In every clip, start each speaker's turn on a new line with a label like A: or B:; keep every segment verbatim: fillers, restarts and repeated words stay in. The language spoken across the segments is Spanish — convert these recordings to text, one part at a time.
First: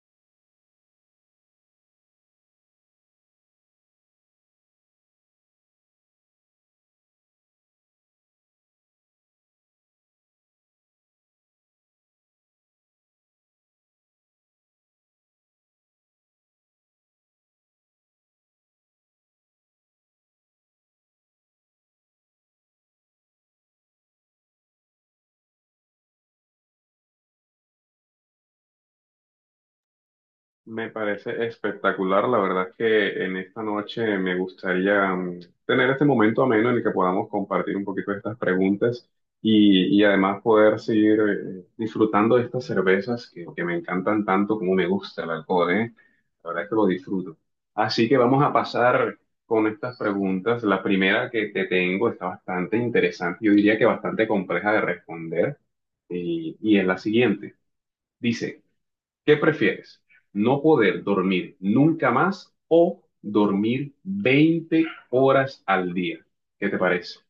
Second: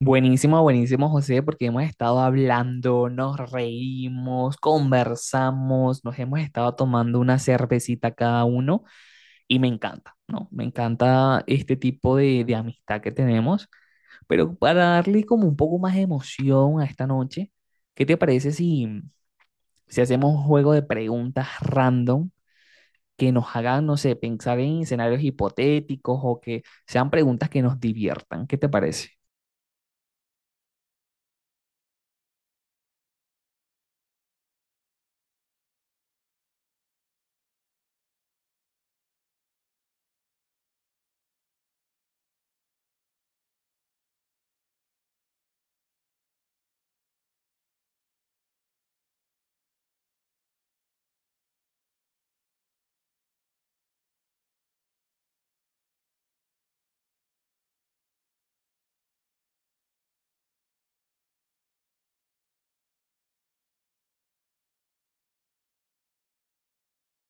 A: Buenísimo, buenísimo, José, porque hemos estado hablando, nos reímos, conversamos, nos hemos estado tomando una cervecita cada uno y me encanta, ¿no? Me encanta este tipo de, de amistad que tenemos, pero para darle como un poco más de emoción a esta noche, ¿qué te parece si, si hacemos un juego de preguntas random que nos hagan, no sé, pensar en escenarios hipotéticos o que sean preguntas que nos diviertan? ¿Qué te parece?
B: Me parece espectacular, la verdad es que en esta noche me gustaría mm, tener este momento ameno en el que podamos compartir un poquito de estas preguntas y, y además poder seguir eh, disfrutando de estas cervezas que, que me encantan tanto como me gusta el alcohol, ¿eh? La verdad es que lo disfruto. Así que vamos a pasar con estas preguntas. La primera que te tengo está bastante interesante, yo diría que bastante compleja de responder y, y es la siguiente. Dice, ¿qué prefieres? ¿No poder dormir nunca más o dormir veinte horas al día? ¿Qué te parece?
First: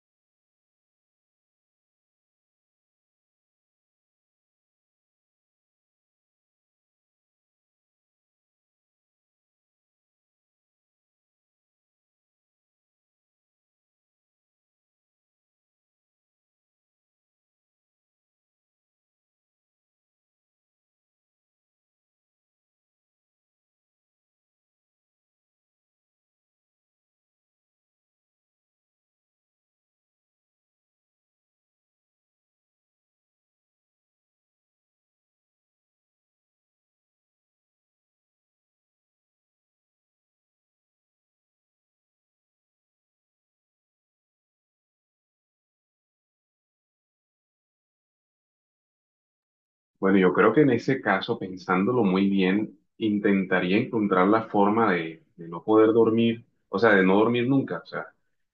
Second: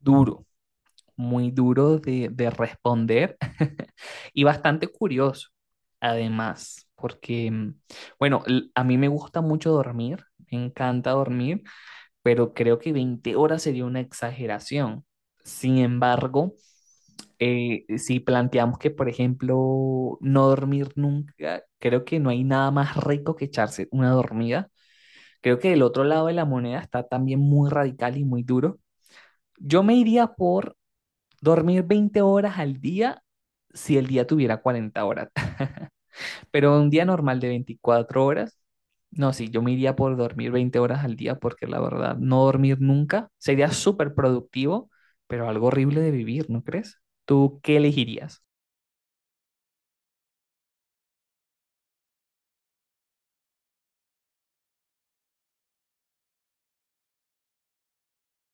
A: Duro. Muy duro de, de responder y bastante curioso, además, porque, mm, bueno, a mí me gusta mucho dormir, me encanta dormir, pero creo que veinte horas sería una exageración. Sin embargo, eh, si planteamos que, por ejemplo, no dormir nunca, creo que no hay nada más rico que echarse una dormida. Creo que el otro lado de la moneda está también muy radical y muy duro. Yo me iría por dormir veinte horas al día si el día tuviera cuarenta horas, pero un día normal de veinticuatro horas, no, sí, yo me iría por dormir veinte horas al día porque la verdad, no dormir nunca sería súper productivo, pero algo horrible de vivir, ¿no crees? ¿Tú qué elegirías?
B: Bueno, yo creo que en ese caso, pensándolo muy bien, intentaría encontrar la forma de, de, no poder dormir, o sea, de no dormir nunca. O sea,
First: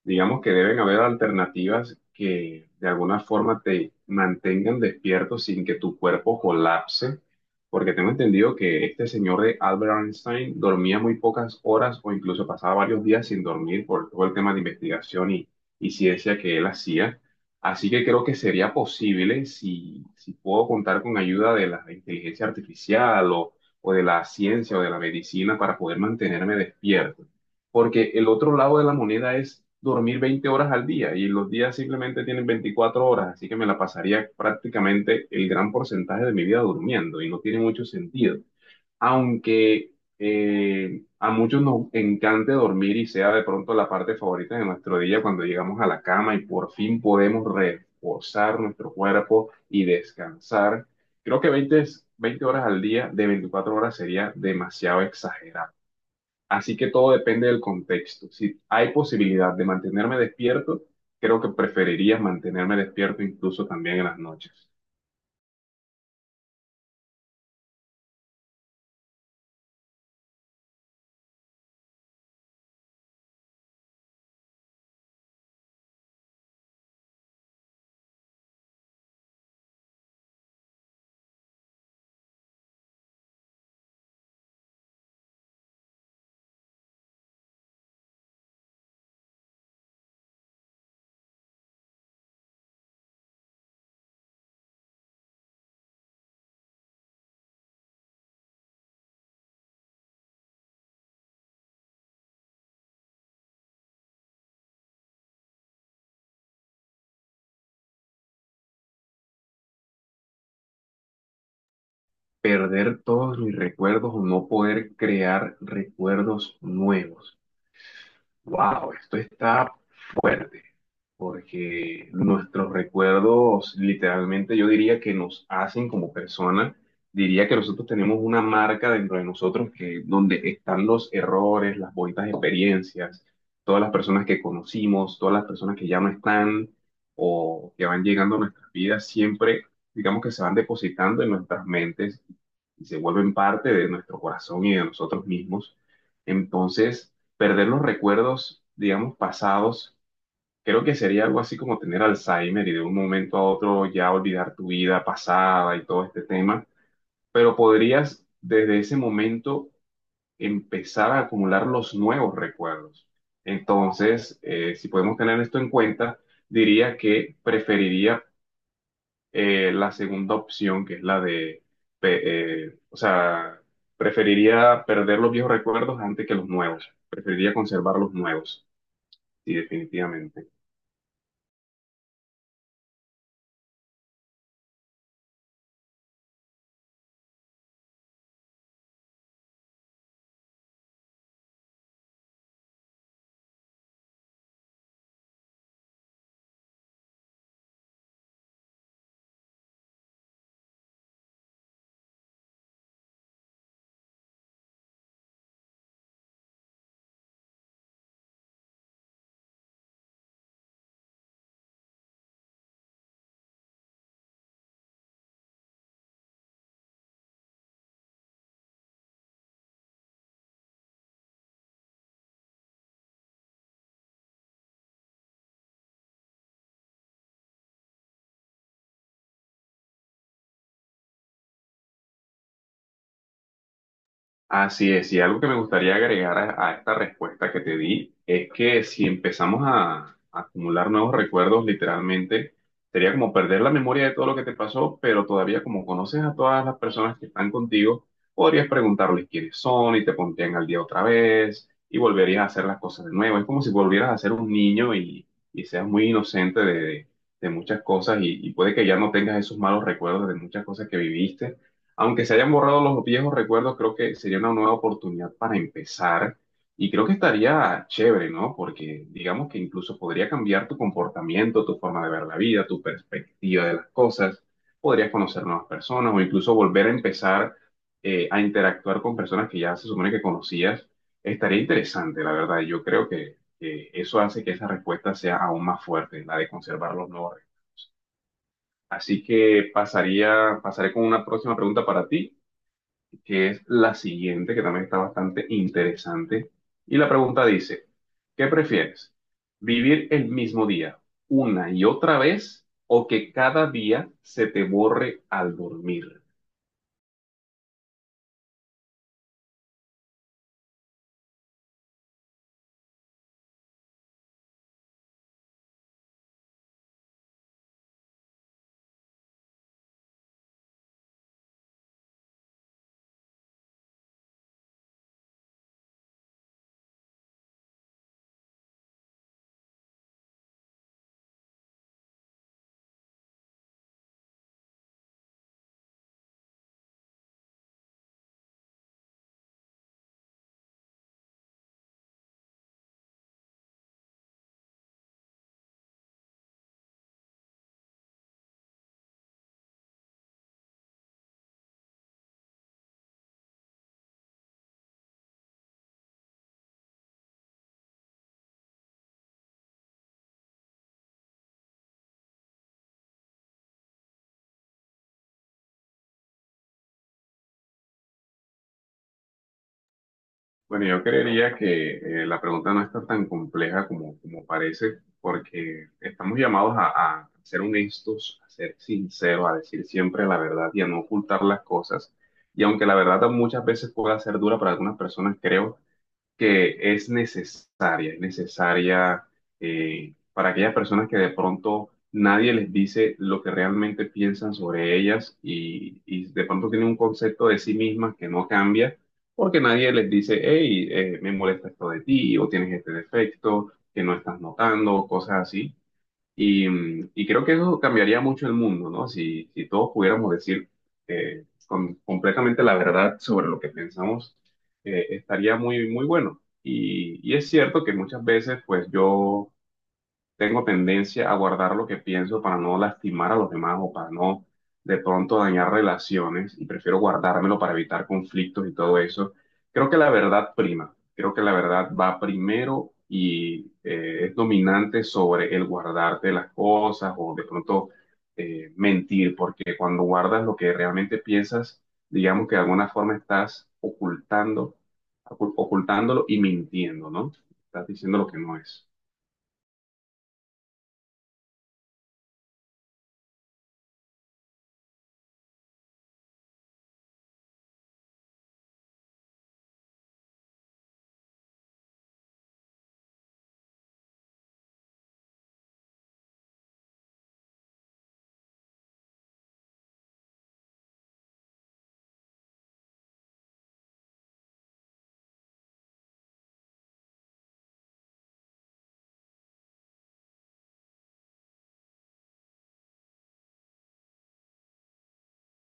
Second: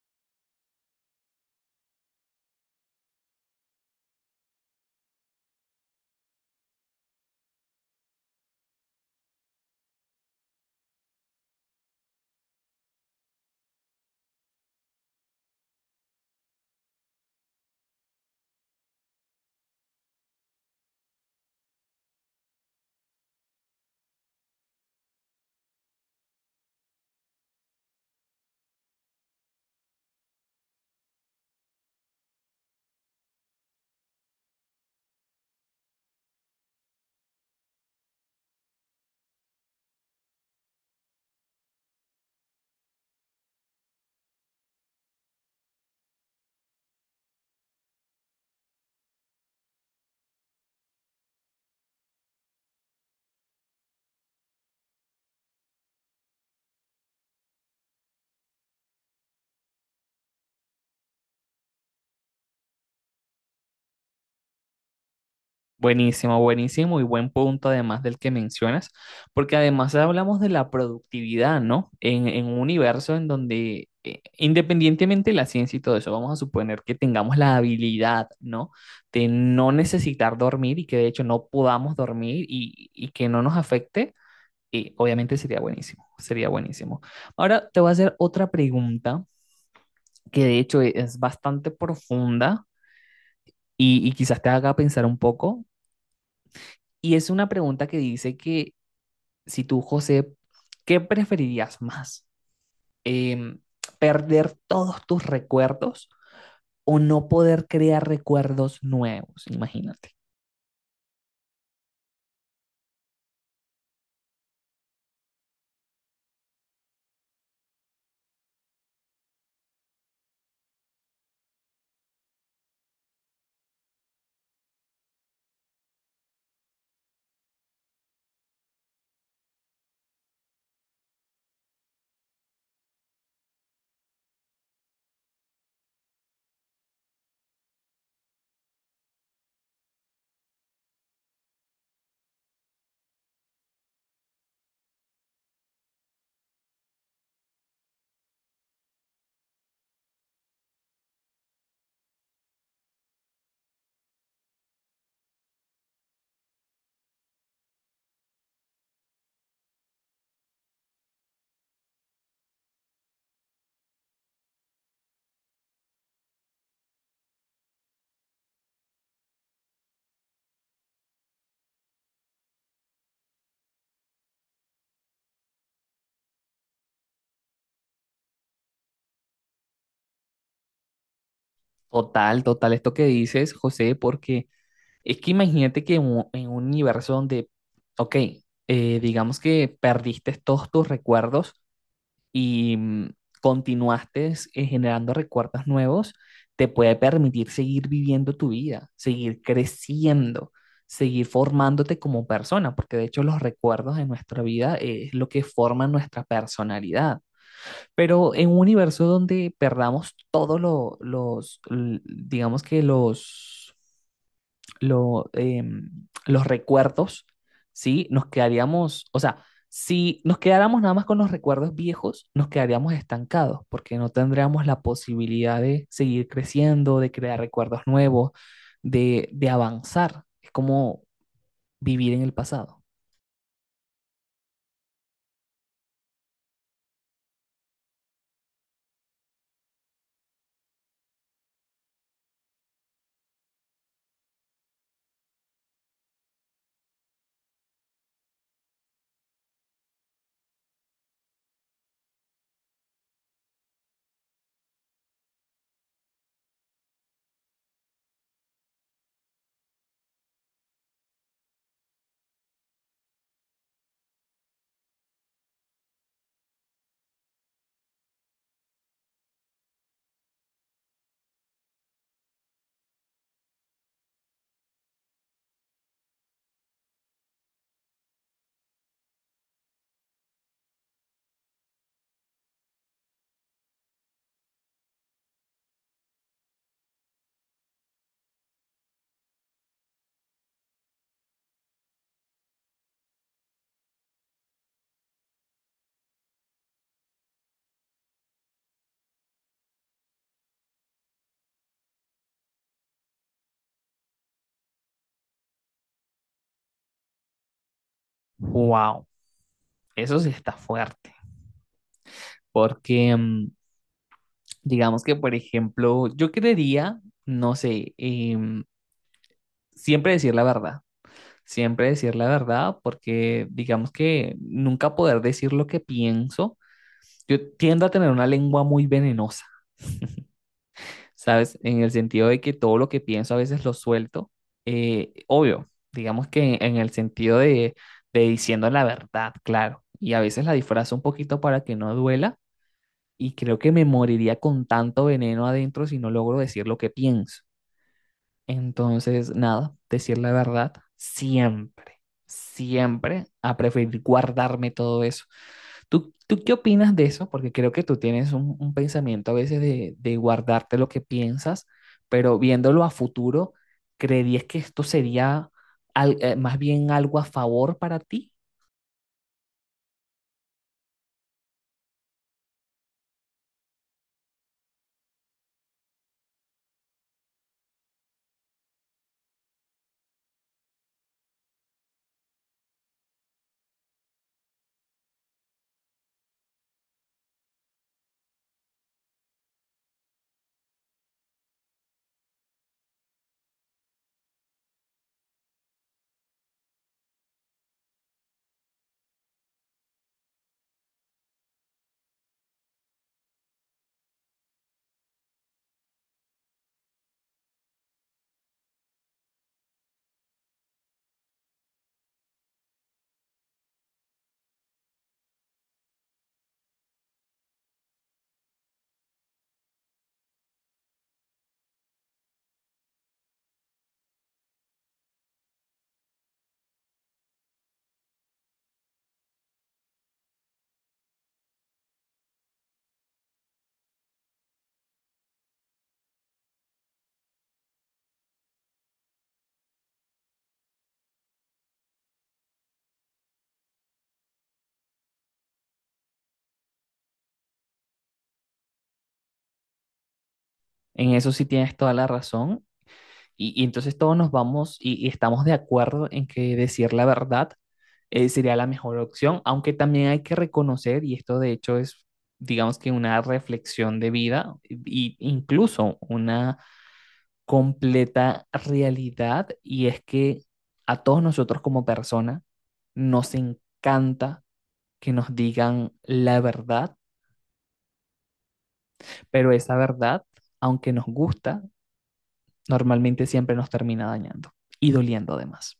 B: digamos que deben haber alternativas que de alguna forma te mantengan despierto sin que tu cuerpo colapse, porque tengo entendido que este señor de Albert Einstein dormía muy pocas horas o incluso pasaba varios días sin dormir por todo el tema de investigación y, y ciencia que él hacía. Así que creo que sería posible si, si puedo contar con ayuda de la inteligencia artificial o, o de la ciencia o de la medicina para poder mantenerme despierto. Porque el otro lado de la moneda es dormir veinte horas al día y los días simplemente tienen veinticuatro horas, así que me la pasaría prácticamente el gran porcentaje de mi vida durmiendo y no tiene mucho sentido aunque eh, a muchos nos encante dormir y sea de pronto la parte favorita de nuestro día cuando llegamos a la cama y por fin podemos reposar nuestro cuerpo y descansar, creo que veinte, es- veinte horas al día de veinticuatro horas sería demasiado exagerado. Así que todo depende del contexto. Si hay posibilidad de mantenerme despierto, creo que preferiría mantenerme despierto incluso también en las noches.
A: Buenísimo, buenísimo y buen punto además del que mencionas, porque además hablamos de la productividad, ¿no? En, en un universo en donde, eh, independientemente de la ciencia y todo eso, vamos a suponer que tengamos la habilidad, ¿no? De no necesitar dormir y que de hecho no podamos dormir y, y que no nos afecte, y obviamente sería buenísimo, sería buenísimo. Ahora te voy a hacer otra pregunta que de hecho es bastante profunda y, y quizás te haga pensar un poco. Y es una pregunta que dice que si tú, José, ¿qué preferirías más? Em, ¿Perder todos tus recuerdos o no poder crear recuerdos nuevos? Imagínate.
B: Perder todos mis recuerdos o no poder crear recuerdos nuevos. Wow, esto está fuerte porque nuestros recuerdos literalmente yo diría que nos hacen como persona, diría que nosotros tenemos una marca dentro de nosotros que donde están los errores, las bonitas experiencias, todas las personas que conocimos, todas las personas que ya no están o que van llegando a nuestras vidas, siempre digamos que se van depositando en nuestras mentes y se vuelven parte de nuestro corazón y de nosotros mismos. Entonces, perder los recuerdos, digamos, pasados. Creo que sería algo así como tener Alzheimer y de un momento a otro ya olvidar tu vida pasada y todo este tema, pero podrías desde ese momento empezar a acumular los nuevos recuerdos. Entonces, eh, si podemos tener esto en cuenta, diría que preferiría eh, la segunda opción, que es la de, pe- eh, o sea, preferiría perder los viejos recuerdos antes que los nuevos. Preferiría conservar los nuevos, sí, definitivamente.
A: Total, total, esto que dices, José, porque es que imagínate que en un, en un universo donde, ok, eh, digamos que perdiste todos tus recuerdos, y mm, continuaste eh, generando recuerdos nuevos, te puede permitir seguir viviendo tu vida, seguir creciendo, seguir formándote como persona, porque de hecho los recuerdos de nuestra vida eh, es lo que forma nuestra personalidad. Pero en un universo donde perdamos todos lo- los, l- digamos que los lo, em, los recuerdos, ¿sí? Nos quedaríamos, o sea, si nos quedáramos nada más con los recuerdos viejos, nos quedaríamos estancados porque no tendríamos la posibilidad de seguir creciendo, de crear recuerdos nuevos, de, de avanzar. Es como vivir en el pasado.
B: Así es, y algo que me gustaría agregar a, a esta respuesta que te di es que si empezamos a, a acumular nuevos recuerdos, literalmente, sería como perder la memoria de todo lo que te pasó, pero todavía como conoces a todas las personas que están contigo, podrías preguntarles quiénes son y te pondrían al día otra vez y volverías a hacer las cosas de nuevo. Es como si volvieras a ser un niño y, y seas muy inocente de, de de muchas cosas y, y puede que ya no tengas esos malos recuerdos de muchas cosas que viviste aunque se hayan borrado los viejos recuerdos, creo que sería una nueva oportunidad para empezar y creo que estaría chévere, ¿no? Porque digamos que incluso podría cambiar tu comportamiento, tu forma de ver la vida, tu perspectiva de las cosas, podrías conocer nuevas personas o incluso volver a empezar eh, a interactuar con personas que ya se supone que conocías. Estaría interesante, la verdad. Yo creo que, que eso hace que esa respuesta sea aún más fuerte, la de conservar los nuevos recuerdos. Así que pasaría, pasaré con una próxima pregunta para ti que es la siguiente, que también está bastante interesante. Y la pregunta dice, ¿qué prefieres? ¿Vivir el mismo día una y otra vez o que cada día se te borre al dormir?
A: Wow, eso sí está fuerte. Porque mm, digamos que, por ejemplo, yo creería, no sé, em, siempre decir la verdad. Siempre decir la verdad, porque digamos que nunca poder decir lo que pienso. Yo tiendo a tener una lengua muy venenosa, ¿sabes? En el sentido de que todo lo que pienso a veces lo suelto. Eh, obvio, digamos que en, en el sentido de, de diciendo la verdad, claro. Y a veces la disfrazo un poquito para que no duela. Y creo que me moriría con tanto veneno adentro si no logro decir lo que pienso. Entonces, nada, decir la verdad siempre, siempre a preferir guardarme todo eso. ¿Tú, tú qué opinas de eso? Porque creo que tú tienes un, un pensamiento a veces de, de guardarte lo que piensas, pero viéndolo a futuro, ¿creerías que esto sería al- eh, más bien algo a favor para ti?
B: Bueno, yo creería que eh, la pregunta no está tan compleja como, como parece, porque estamos llamados a, a, ser honestos, a ser sinceros, a decir siempre la verdad y a no ocultar las cosas. Y aunque la verdad muchas veces pueda ser dura para algunas personas, creo que es necesaria, es necesaria eh, para aquellas personas que de pronto nadie les dice lo que realmente piensan sobre ellas y, y de pronto tienen un concepto de sí mismas que no cambia porque nadie les dice, hey, eh, me molesta esto de ti o tienes este defecto que no estás notando, o cosas así. Y, mm, y creo que eso cambiaría mucho el mundo, ¿no? Si, si todos pudiéramos decir eh, con, completamente la verdad sobre lo que pensamos, eh, estaría muy, muy bueno. Y, y es cierto que muchas veces, pues yo tengo tendencia a guardar lo que pienso para no lastimar a los demás o para no de pronto dañar relaciones y prefiero guardármelo para evitar conflictos y todo eso. Creo que la verdad prima, creo que la verdad va primero y eh, es dominante sobre el guardarte las cosas o de pronto eh, mentir, porque cuando guardas lo que realmente piensas, digamos que de alguna forma estás ocultando, ocu- ocultándolo y mintiendo, ¿no? Estás diciendo lo que no es.
A: En eso sí tienes toda la razón. Y, y entonces todos nos vamos y, y estamos de acuerdo en que decir la verdad eh, sería la mejor opción, aunque también hay que reconocer, y esto de hecho es, digamos que una reflexión de vida e incluso una completa realidad, y es que a todos nosotros como persona nos encanta que nos digan la verdad, pero esa verdad, aunque nos gusta, normalmente siempre nos termina dañando y doliendo además.